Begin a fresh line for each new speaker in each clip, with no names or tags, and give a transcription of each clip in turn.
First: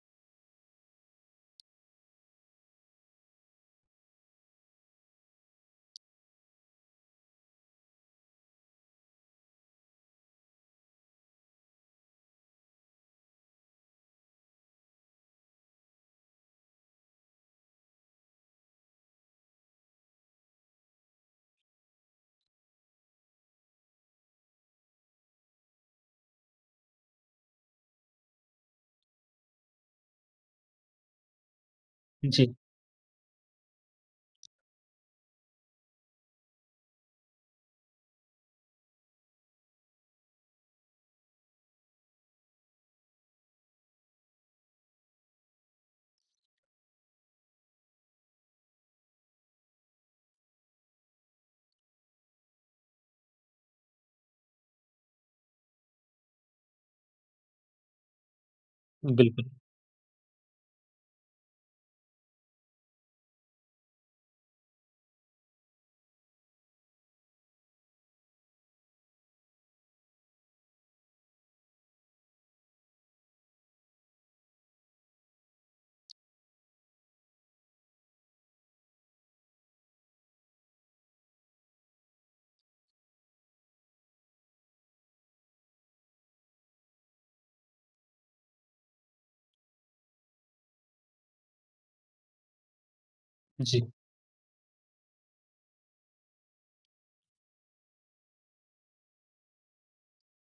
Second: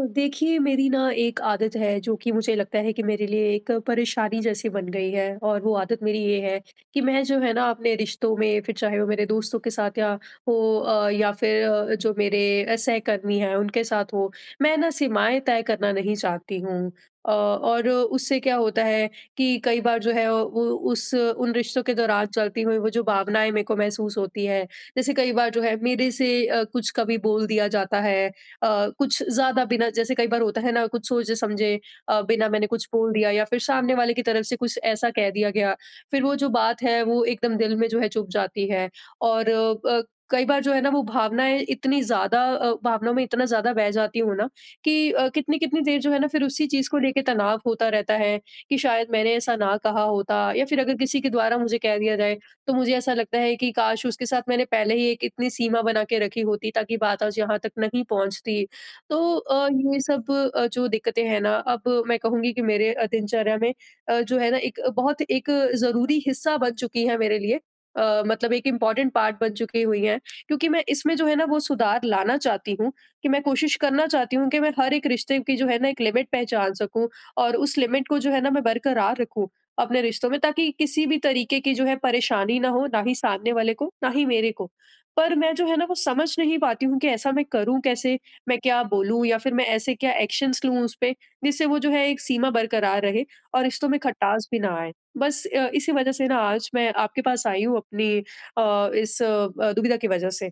देखिए, मेरी ना एक आदत है जो कि मुझे लगता है कि मेरे लिए एक परेशानी जैसी बन गई है, और वो आदत मेरी ये है कि मैं जो है ना अपने रिश्तों में, फिर चाहे वो मेरे दोस्तों के साथ या हो या फिर जो मेरे सहकर्मी हैं उनके साथ हो, मैं ना सीमाएँ तय करना नहीं चाहती हूँ। और उससे क्या होता है कि कई बार जो है वो उस उन रिश्तों के दौरान चलती हुई वो जो भावनाएँ मेरे को महसूस होती है, जैसे कई बार जो है मेरे से कुछ कभी बोल दिया जाता है, कुछ ज़्यादा बिना, जैसे कई बार होता है ना कुछ सोचे समझे बिना
जी,
मैंने कुछ बोल दिया, या फिर सामने वाले की तरफ से कुछ ऐसा कह दिया गया, फिर वो जो बात है वो एकदम दिल में जो है चुभ जाती है। और कई बार जो है ना वो भावनाएँ इतनी ज़्यादा, भावनाओं में इतना ज़्यादा बह जाती हूँ ना कि कितनी-कितनी देर जो है ना फिर उसी चीज़ को लेके तनाव होता रहता है कि शायद मैंने ऐसा ना कहा होता, या फिर अगर किसी के द्वारा मुझे कह दिया जाए, तो मुझे ऐसा लगता है कि काश उसके साथ मैंने पहले ही एक इतनी सीमा बना के रखी होती, ताकि बात आज यहाँ तक नहीं पहुँचती। तो
बिल्कुल।
ये सब जो दिक्कतें हैं ना, अब मैं कहूँगी कि मेरे दिनचर्या में जो है ना एक बहुत एक ज़रूरी हिस्सा बन चुकी है मेरे लिए। मतलब एक इम्पॉर्टेंट पार्ट बन चुकी हुई हैं, क्योंकि मैं इसमें जो है ना वो सुधार लाना चाहती हूँ, कि मैं कोशिश करना चाहती हूँ कि मैं हर एक रिश्ते की जो है ना एक लिमिट पहचान सकूँ, और उस लिमिट को जो है ना मैं बरकरार रखूँ। अपने रिश्तों में, ताकि किसी भी तरीके की जो है परेशानी ना हो, ना ही सामने वाले को, ना ही मेरे को। पर मैं जो है ना वो समझ नहीं पाती हूँ कि ऐसा मैं करूँ कैसे? मैं क्या बोलूँ या फिर मैं ऐसे क्या एक्शन्स लूँ उस पे, जिससे वो जो है एक सीमा बरकरार रहे, और
जी,
रिश्तों में खटास भी ना आए। बस इसी वजह से ना आज मैं आपके पास आई हूँ, अपनी इस दुविधा की वजह से।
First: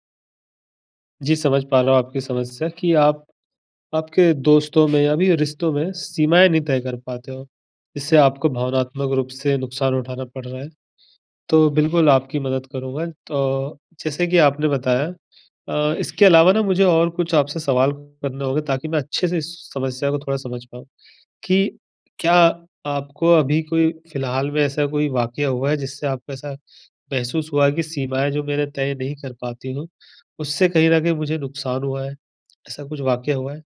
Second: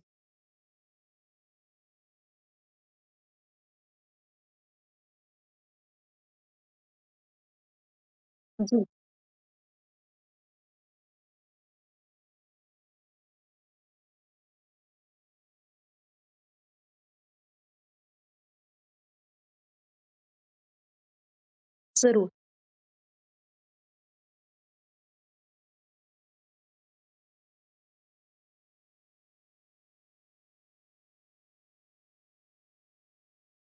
जी समझ पा रहा हूँ आपकी समस्या कि आप आपके दोस्तों में या भी रिश्तों में सीमाएँ नहीं तय कर पाते हो। इससे आपको
जी,
भावनात्मक रूप से नुकसान उठाना पड़ रहा है। तो बिल्कुल आपकी मदद करूँगा। तो जैसे कि आपने बताया इसके अलावा ना मुझे और कुछ आपसे सवाल करने होंगे ताकि मैं अच्छे से इस समस्या को थोड़ा समझ पाऊँ कि
ज़रूर।
क्या आपको अभी कोई फ़िलहाल में ऐसा कोई वाक़या हुआ है जिससे आपको ऐसा महसूस हुआ है कि सीमाएँ जो मैंने तय नहीं कर पाती हूँ, उससे कहीं न कहीं मुझे नुकसान हुआ है। ऐसा कुछ वाक़या हुआ है?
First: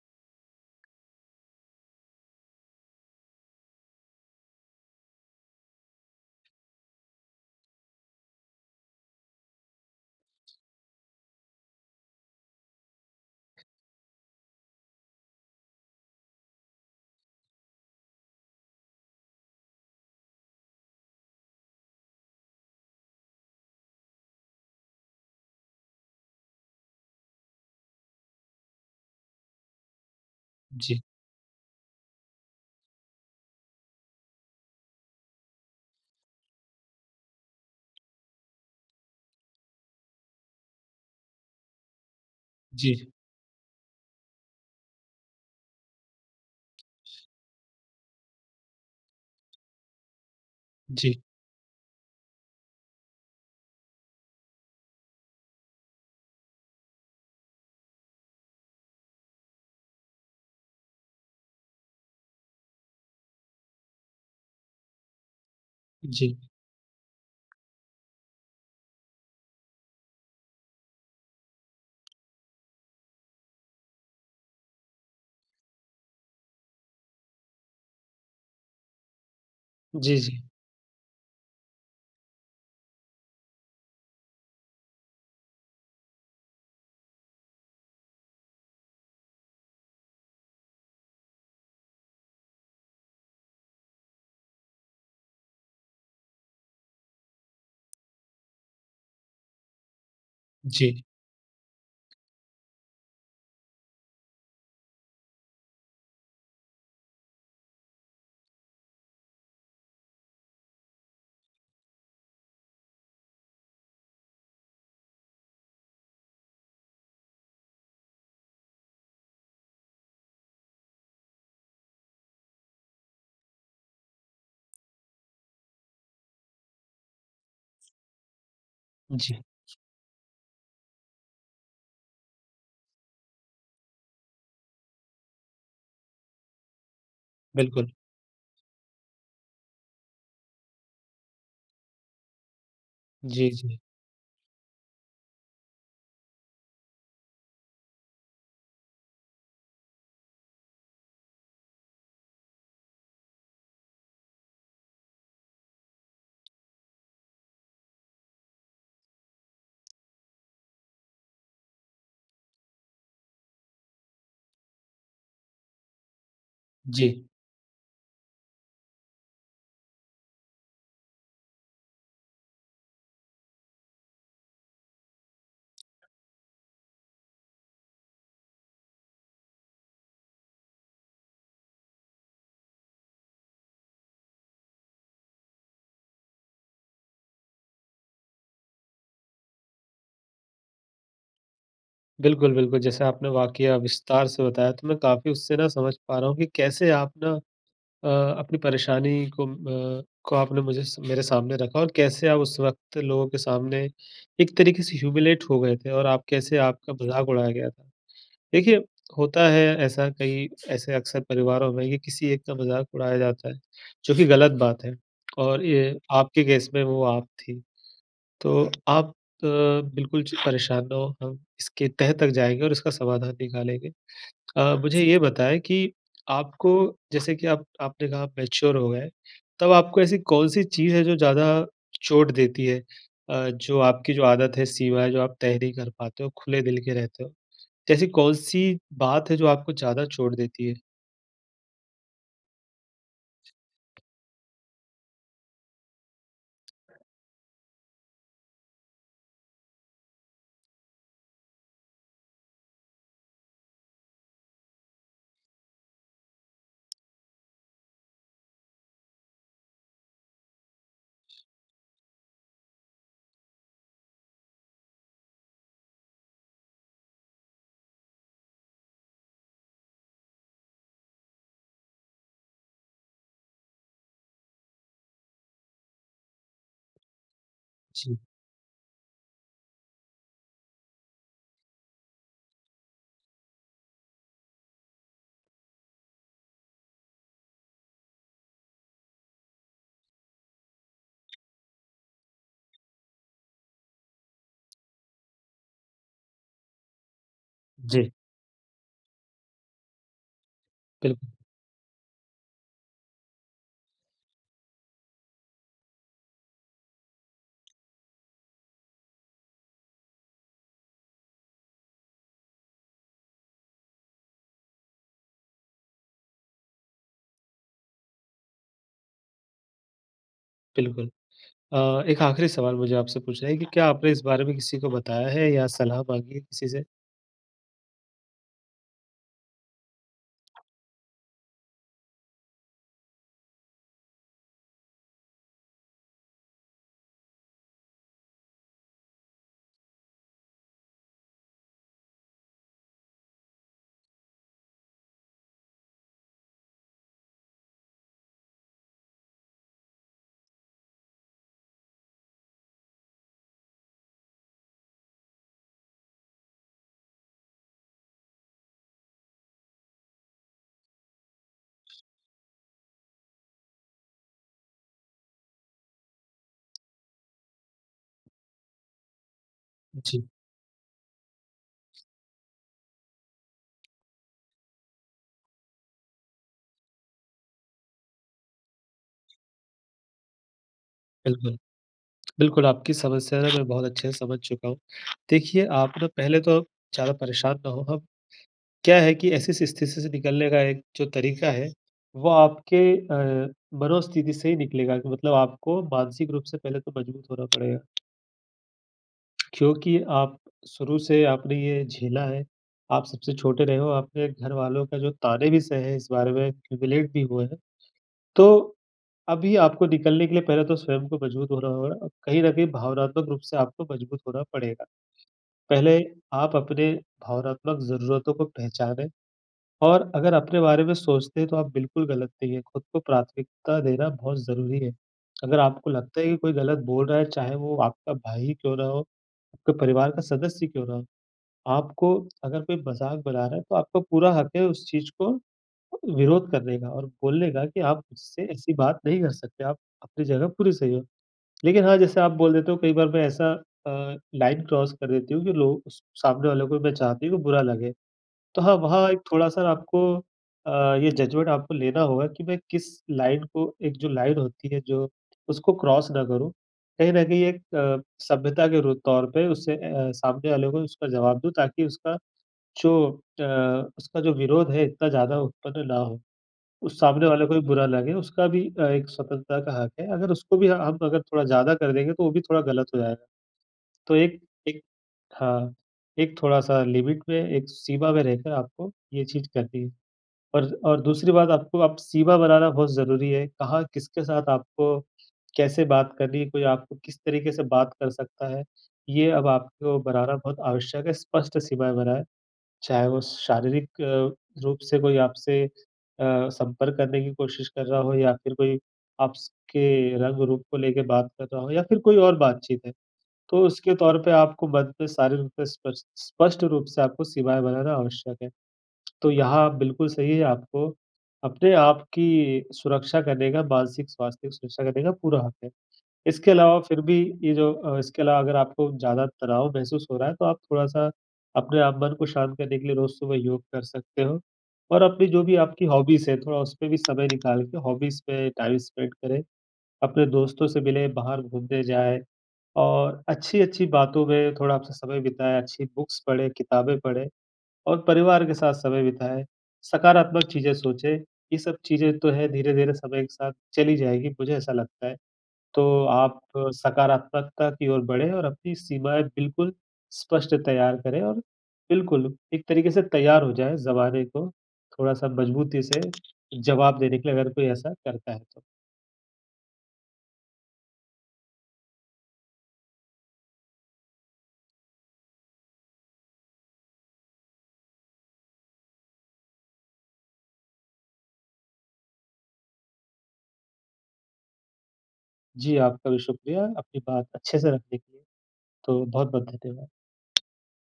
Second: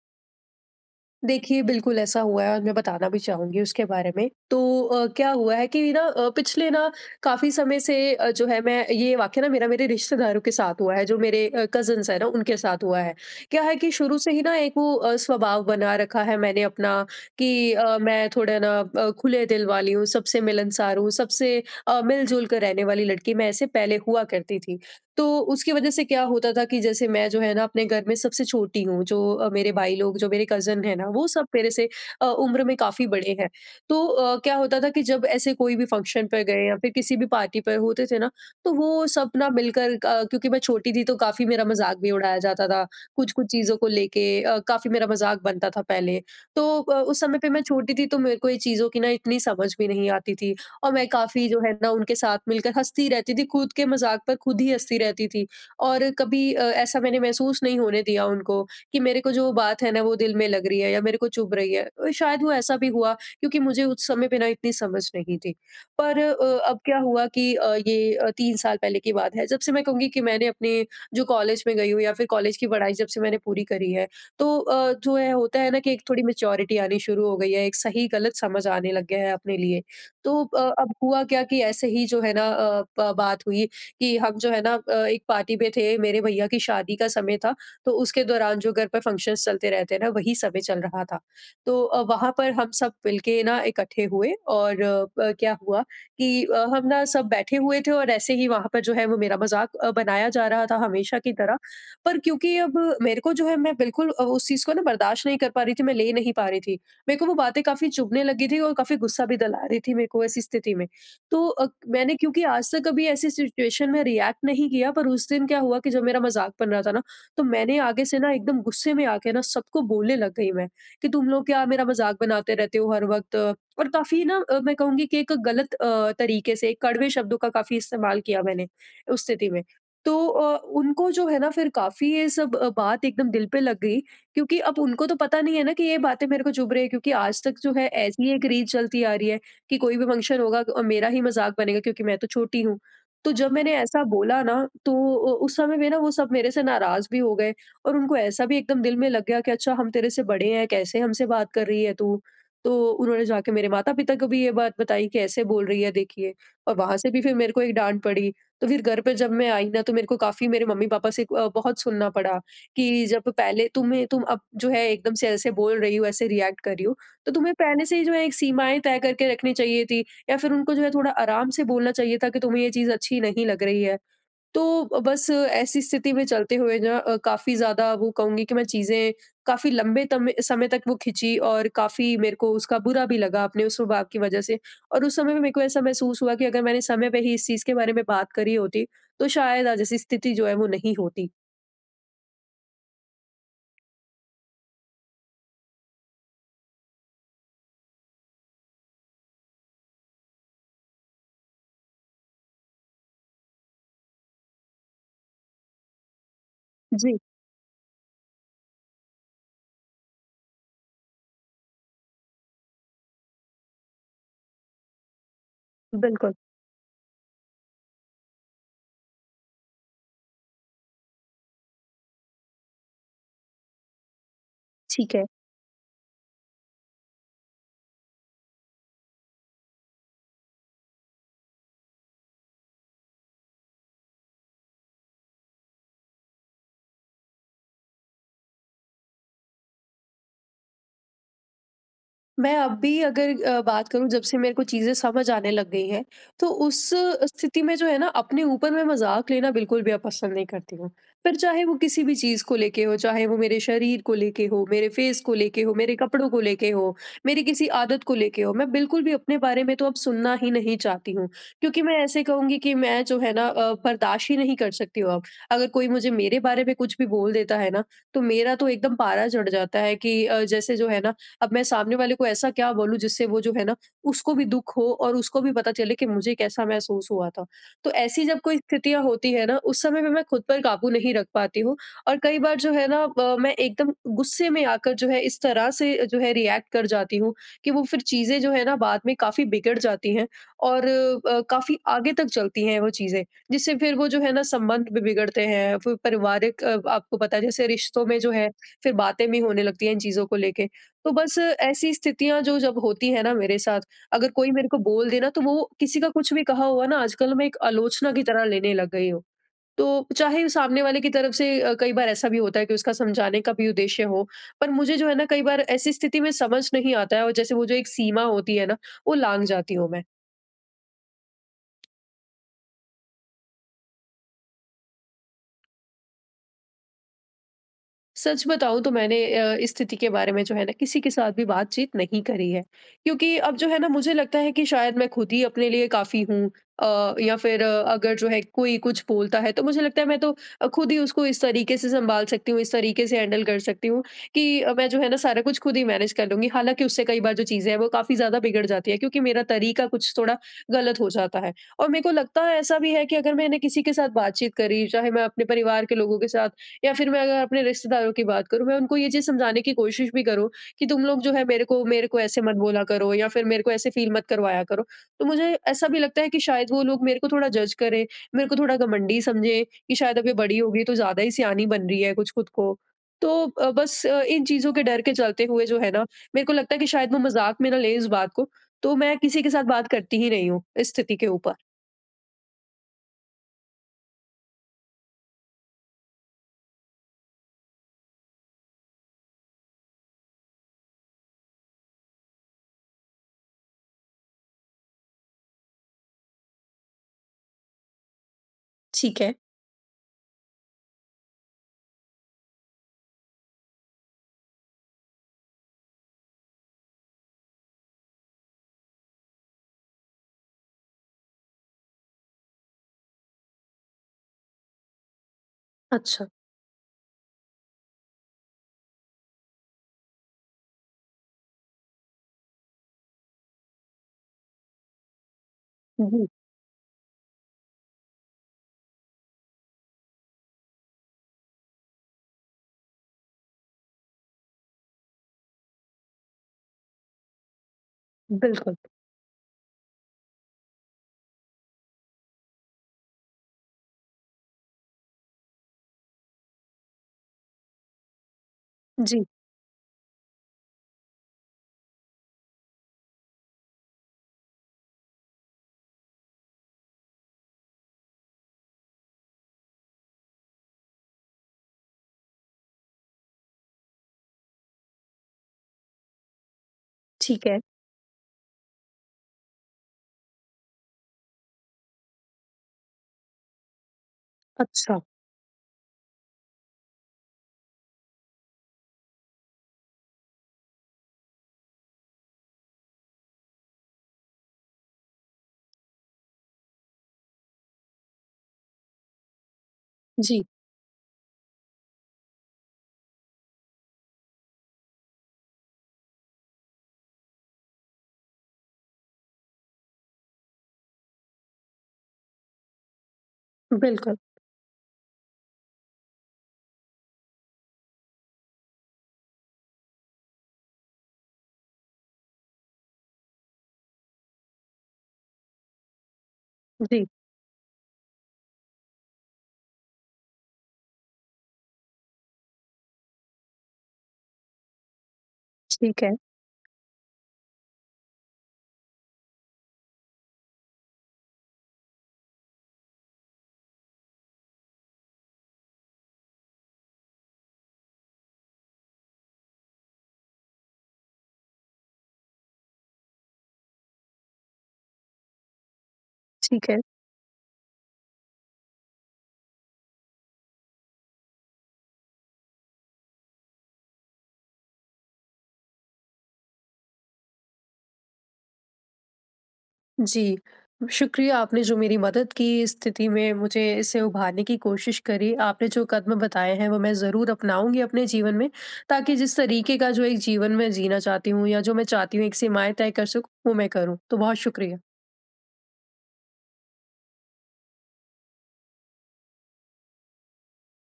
देखिए, बिल्कुल ऐसा हुआ है और मैं बताना भी चाहूँगी उसके बारे में। तो क्या हुआ है कि ना पिछले ना काफ़ी समय से, जो है, मैं ये वाक़या ना मेरा मेरे रिश्तेदारों के साथ हुआ है, जो मेरे कज़िन्स हैं ना उनके साथ हुआ है। क्या है कि शुरू से ही ना एक वो स्वभाव बना रखा है मैंने अपना, कि मैं थोड़ा ना खुले दिल वाली हूँ, सबसे मिलनसार हूँ, सबसे मिल-जुल कर रहने वाली लड़की, मैं ऐसे पहले हुआ करती थी। तो उसकी वजह से क्या होता था कि जैसे मैं जो है ना अपने घर में सबसे छोटी हूँ, जो मेरे भाई लोग, जो मेरे कज़न हैं
जी।
ना, वो सब मेरे से उम्र में काफ़ी बड़े हैं। तो क्या होता था कि जब ऐसे कोई भी फंक्शन पर गए या फिर किसी भी पार्टी पर होते थे ना, तो वो सब ना मिलकर क्योंकि मैं छोटी थी, तो काफ़ी मेरा मज़ाक भी उड़ाया जाता था,
जी।
कुछ-कुछ चीज़ों को लेके काफ़ी मेरा मज़ाक बनता था पहले। तो उस समय पे मैं छोटी थी, तो मेरे को ये चीज़ों की ना इतनी समझ भी नहीं आती थी। और मैं
जी।
काफ़ी जो है ना उनके साथ मिलकर हँसती रहती थी, खुद के मज़ाक पर खुद ही हँसती रहती थी। और कभी ऐसा मैंने महसूस नहीं होने दिया उनको कि मेरे को जो बात है ना वो दिल में लग रही है, या मेरे को चुभ रही है। शायद वो ऐसा भी हुआ क्योंकि मुझे उस समय पे ना इतनी समझ नहीं थी। पर
जी।
अब क्या हुआ कि ये 3 साल पहले की बात है। जब से मैं कहूँगी कि मैंने अपने जो कॉलेज में गई हूँ, या फिर कॉलेज की पढ़ाई जब से मैंने पूरी करी है, तो जो है होता है ना कि एक थोड़ी मैच्योरिटी आनी शुरू हो गई है, एक सही-गलत समझ आने लग गया है अपने लिए।
जी।
तो
जी।
अब हुआ क्या कि ऐसे ही जो है ना, अ, ब बात हुई कि हम जो है ना एक पार्टी में थे, मेरे भैया की शादी का समय था, तो उसके दौरान जो घर पे फंक्शन्स चलते रहते हैं ना, वही समय चल रहा था। तो वहाँ पर हम सब मिल के ना इकट्ठे हुए, और क्या हुआ कि हम ना सब बैठे हुए थे, और ऐसे ही वहाँ पर जो है वो मेरा मज़ाक बनाया जा रहा था
जी।
हमेशा की तरह। पर क्योंकि अब मेरे को जो है, मैं बिल्कुल उस चीज़ को ना बर्दाश्त नहीं कर पा रही थी, मैं ले नहीं पा रही थी। मेरे को वो बातें काफ़ी चुभने लगी थी और काफ़ी गुस्सा भी दिला रही थी मेरे को ऐसी स्थिति में। तो मैंने, क्योंकि आज तक कभी ऐसी सिचुएशन में रिएक्ट नहीं किया, पर उस दिन क्या हुआ कि जब मेरा मज़ाक बन रहा था ना, तो मैंने आगे से ना एकदम गुस्से में आके ना सबको बोलने लग गई मैं, कि तुम लोग क्या मेरा मज़ाक बनाते रहते हो हर वक़्त। और काफ़ी ना मैं कहूँगी कि एक गलत तरीके से कड़वे शब्दों का काफ़ी इस्तेमाल किया मैंने उस
जी,
स्थिति में। तो उनको जो है ना फिर काफ़ी ये सब बात एकदम दिल पे लग गई, क्योंकि अब उनको तो पता नहीं है ना कि ये बातें मेरे को चुभ रही है, क्योंकि आज तक जो है
बिल्कुल।
ऐसी एक रीत चलती आ रही है कि कोई भी फंक्शन होगा और मेरा ही मजाक बनेगा, क्योंकि मैं तो छोटी हूँ। तो
जी।
जब मैंने
जी।
ऐसा बोला ना, तो उस समय पे ना वो सब मेरे से नाराज़ भी हो गए, और उनको ऐसा भी एकदम दिल में लग गया कि अच्छा, हम तेरे से बड़े हैं, कैसे हमसे बात कर रही है तू? तो उन्होंने जाके मेरे माता-पिता को भी ये बात बताई कि ऐसे बोल रही है देखिए, और वहाँ से भी फिर मेरे को एक डाँट पड़ी। तो फिर घर पे जब मैं आई ना, तो मेरे को काफ़ी मेरे मम्मी-पापा से बहुत सुनना पड़ा। कि जब पहले तुम अब जो है एकदम से ऐसे बोल रही हो, ऐसे रिएक्ट कर रही हो,
जी।
तो तुम्हें पहले से ही जो है एक सीमाएँ तय करके रखनी चाहिए थी, या फिर उनको जो है थोड़ा आराम से बोलना चाहिए था कि तुम्हें ये चीज़ अच्छी नहीं लग रही है। तो बस ऐसी स्थिति में चलते हुए ना काफ़ी ज़्यादा, वो कहूँगी कि मैं चीज़ें काफ़ी लंबे तमे समय तक वो खिंची, और काफ़ी मेरे को उसका बुरा भी लगा अपने उस स्वभाव की वज़ह से, और उस समय पे मेरे को ऐसा महसूस हुआ कि अगर मैंने समय पे ही इस चीज़ के बारे में बात करी होती, तो शायद आज ऐसी स्थिति जो है वो नहीं होती।
बिल्कुल, बिल्कुल, जैसे आपने वाक़या विस्तार से बताया तो मैं काफ़ी उससे ना समझ पा रहा हूँ कि कैसे आप ना अ, अपनी परेशानी को आपने मुझे स मेरे सामने रखा और कैसे आप उस वक़्त लोगों के सामने एक तरीके से ह्यूमिलेट हो गए थे और आप कैसे आपका
जी,
मज़ाक उड़ाया गया था। देखिए, होता है ऐसा कई ऐसे अक्सर परिवारों में कि किसी एक का मज़ाक उड़ाया जाता है, जो कि गलत बात है और ये
बिल्कुल।
आपके केस में वो आप थी। तो आप अ, बिल्कुल च परेशान ना हो, हम इसके तह तक जाएँगे और इसका समाधान निकालेंगे। मुझे
ठीक
ये
है।
बताएँ कि आपको जैसे कि आप आपने कहा आप मैच्योर हो गए, तब आपको ऐसी कौन-सी चीज़ है जो ज़्यादा चोट देती है? जो आपकी जो आदत है, सीमा है, जो आप तय नहीं कर पाते हो, खुले दिल के रहते हो? जैसी कौन-सी बात है जो आपको ज़्यादा चोट देती है?
मैं अब भी अगर बात करूँ, जब से मेरे को चीज़ें समझ आने लग गई हैं, तो उस स्थिति में जो है ना अपने ऊपर मैं मज़ाक लेना बिल्कुल भी अब पसंद नहीं करती हूँ। फिर चाहे वो किसी भी चीज़ को लेके हो, चाहे वो मेरे शरीर को लेके हो, मेरे फेस को लेके हो, मेरे कपड़ों को लेके हो, मेरी किसी आदत को लेके हो, मैं बिल्कुल भी अपने बारे में तो अब सुनना ही नहीं चाहती हूँ। क्योंकि मैं ऐसे कहूँगी कि मैं जो है ना बर्दाश्त ही नहीं कर सकती हूँ अब। अगर कोई मुझे मेरे बारे में कुछ भी बोल देता है ना, तो मेरा तो एकदम पारा चढ़ जाता है कि जैसे जो है ना अब मैं सामने वाले को ऐसा क्या बोलूँ जिससे वो जो है ना उसको भी दुख हो, और उसको भी पता चले कि मुझे कैसा महसूस हुआ था। तो
जी,
ऐसी जब कोई स्थितियाँ होती है ना, उस समय पे मैं खुद पर काबू नहीं रख पाती हूँ, और कई बार जो है ना मैं एकदम गुस्से में आकर जो है इस तरह से जो है रिएक्ट कर जाती हूँ कि वो फिर चीज़ें जो है ना बाद में काफ़ी बिगड़ जाती हैं, और काफ़ी आगे तक चलती हैं वो चीज़ें। जिससे फिर वो जो है ना संबंध भी बिगड़ते हैं, फिर पारिवारिक आपको पता है, जैसे रिश्तों
जी।
में जो है फिर बातें भी होने लगती हैं इन चीज़ों को लेके। तो
बिल्कुल,
बस ऐसी स्थितियाँ जो जब होती है ना मेरे साथ, अगर कोई मेरे को बोल दे ना, तो वो किसी का कुछ भी कहा हुआ ना आजकल मैं एक आलोचना की तरह लेने लग गई हूँ। तो चाहे सामने वाले की तरफ से कई बार ऐसा भी होता है कि उसका समझाने का भी उद्देश्य हो, पर मुझे जो है ना कई बार ऐसी स्थिति में समझ नहीं आता है, और जैसे वो जो एक सीमा होती है ना, वो लाँघ जाती हूँ मैं।
बिल्कुल। अ, एक आखिरी सवाल मुझे आपसे पूछना है कि क्या आपने इस बारे में किसी को बताया है या सलाह माँगी है किसी से?
सच बताऊँ तो मैंने इस स्थिति के बारे में जो है ना किसी के साथ भी बातचीत नहीं करी है। क्योंकि अब जो है ना मुझे लगता है कि शायद मैं खुद ही अपने लिए काफ़ी हूँ, या फिर अगर जो है कोई कुछ बोलता है, तो मुझे लगता है मैं तो खुद ही उसको इस तरीके से सँभाल सकती हूँ, इस तरीके से हैंडल कर सकती हूँ कि मैं जो है ना सारा कुछ खुद ही मैनेज कर लूँगी। हालाँकि उससे कई बार जो चीज़ें हैं वो काफ़ी ज़्यादा बिगड़ जाती है, क्योंकि मेरा तरीका कुछ थोड़ा गलत हो जाता है। और मेरे को लगता है ऐसा भी है कि अगर मैंने किसी के साथ बातचीत करी, चाहे मैं अपने परिवार के लोगों के साथ, या फिर मैं अगर अपने रिश्तेदारों की बात करूँ, मैं उनको ये चीज़ समझाने की कोशिश भी करूँ कि तुम लोग जो है मेरे को ऐसे मत बोला करो, या फिर मेरे को ऐसे फ़ील मत करवाया करो। तो मुझे ऐसा भी लगता है कि शायद वो लोग मेरे को थोड़ा जज करें, मेरे को थोड़ा घमंडी समझें कि शायद
जी,
अब ये बड़ी हो गई तो ज़्यादा ही सयानी बन रही है कुछ खुद को। तो बस इन चीज़ों के डर के चलते हुए जो है ना, मेरे को लगता है कि शायद वो मज़ाक में ना लें इस बात को, तो मैं किसी के साथ बात करती ही नहीं हूँ इस स्थिति के ऊपर।
बिल्कुल। बिल्कुल, आपकी समस्या ना मैं बहुत अच्छे से समझ चुका हूँ। देखिए, आप ना पहले तो ज़्यादा परेशान ना हो। अब क्या है कि ऐसी स्थिति से निकलने का एक जो तरीका है, वो आपके अ, मनोस्थिति से ही निकलेगा कि मतलब आपको मानसिक रूप से पहले तो मजबूत होना पड़ेगा।
ठीक है।
क्योंकि आप शुरू से आपने ये झेला है, आप सबसे छोटे रहे हो, आपने घरवालों का जो ताने भी सहे हैं इस बारे में, ह्यूमिलेट भी हुए हैं, तो अभी आपको निकलने के लिए पहले तो स्वयं को मजबूत होना होगा और कहीं न कहीं भावनात्मक रूप से आपको मजबूत होना पड़ेगा। पहले
अच्छा।
आप अपने भावनात्मक ज़रूरतों को पहचानें और अगर अपने बारे में सोचते हैं तो आप बिल्कुल गलत नहीं हैं, खुद को प्राथमिकता देना बहुत ज़रूरी है। अगर आपको लगता है
जी,
कि कोई गलत बोल रहा है, चाहे वो आपका भाई क्यों ना हो, आपके परिवार का सदस्य क्यों ना हो। आपको अगर कोई मज़ाक बना रहा है, तो आपका पूरा हक है उस चीज़ को विरोध करने का और बोलने का कि आप मुझसे ऐसी
बिल्कुल।
बात नहीं कर सकते, आप अपनी जगह पूरी सही हो। लेकिन हाँ, जैसे आप बोल देते हो कई बार मैं ऐसा लाइन क्रॉस कर देती हूँ कि लोग उस सामने वाले को मैं चाहती हूँ कि बुरा लगे। तो हाँ, वहाँ
जी।
एक थोड़ा-सा आपको ये जजमेंट आपको लेना होगा कि मैं किस लाइन को एक जो लाइन होती है जो उसको क्रॉस ना करूँ। कहीं न कहीं एक सभ्यता के रू तौर पे उससे सामने वाले को उसका जवाब दूँ ताकि उसका जो अ, उसका जो विरोध है इतना ज़्यादा उत्पन्न ना हो, उस सामने
ठीक
वाले को
है।
भी बुरा लगे, उसका भी एक स्वतंत्रता का हक है। अगर उसको भी हम अगर थोड़ा ज़्यादा कर देंगे तो वो भी थोड़ा गलत हो जाएगा। तो एक एक
अच्छा।
हाँ, एक थोड़ा-सा लिमिट में, एक सीमा में रहकर आपको ये चीज़ करनी है। और दूसरी बात आपको आप सीमा बनाना बहुत ज़रूरी है, कहाँ किसके साथ आपको कैसे बात करनी है, कोई आपको किस तरीके से बात कर सकता है, ये अब आपको बनाना
जी।
बहुत आवश्यक है, स्पष्ट सीमाएँ बनाएँ। चाहे वो शारीरिक रूप से कोई आपसे संपर्क करने की कोशिश कर रहा हो या फिर कोई आपके रंग रूप को लेके बात कर रहा हो या फिर कोई और बातचीत है। तो उसके
बिल्कुल,
तौर पे आपको मन पे शारीरिक रूप से स्पष्ट स्पष्ट रूप से आपको सीमाएँ बनाना आवश्यक है। तो यहाँ आप बिल्कुल सही है आपको अपने आप की सुरक्षा करने का, मानसिक स्वास्थ्य की सुरक्षा करने का पूरा हक है। इसके अलावा फिर
जी,
भी इसके अलावा अगर आपको ज़्यादा तनाव महसूस हो रहा है, तो आप थोड़ा-सा अपने आप मन को शांत करने के लिए रोज़ सुबह योग कर सकते हो और अपनी जो भी आपकी
ठीक है,
हॉबीज़ है, थोड़ा उसपे भी समय निकाल के हॉबीज़ पे टाइम स्पेंड करें। अपने दोस्तों से मिलें, बाहर घूमने जाएँ और अच्छी-अच्छी बातों में थोड़ा आपसे समय बिताएँ, अच्छी बुक्स पढ़ें, किताबें पढ़ें और परिवार के साथ समय बिताएँ, सकारात्मक चीज़ें सोचें। ये सब चीज़ें तो हैं, धीरे-धीरे समय के साथ चली जाएगी, मुझे ऐसा लगता है। तो आप
ठीक है।
सकारात्मकता की ओर बढ़ें और अपनी सीमाएँ बिल्कुल स्पष्ट तैयार करें और बिल्कुल एक तरीके से तैयार हो जाएँ ज़माने को थोड़ा-सा मज़बूती से जवाब देने के लिए अगर कोई ऐसा करता है तो।
जी, शुक्रिया आपने जो मेरी मदद की इस स्थिति में, मुझे इससे उभारने की कोशिश करी। आपने जो कदम बताए हैं वो मैं ज़रूर अपनाऊँगी अपने जीवन में, ताकि जिस तरीके का जो एक जीवन मैं जीना चाहती हूँ, या जो मैं चाहती हूँ एक सीमाएँ तय कर सकूँ, वो मैं करूँ। तो बहुत शुक्रिया।
जी, आपका भी शुक्रिया अपनी बात अच्छे से रखने के लिए। तो बहुत-बहुत धन्यवाद।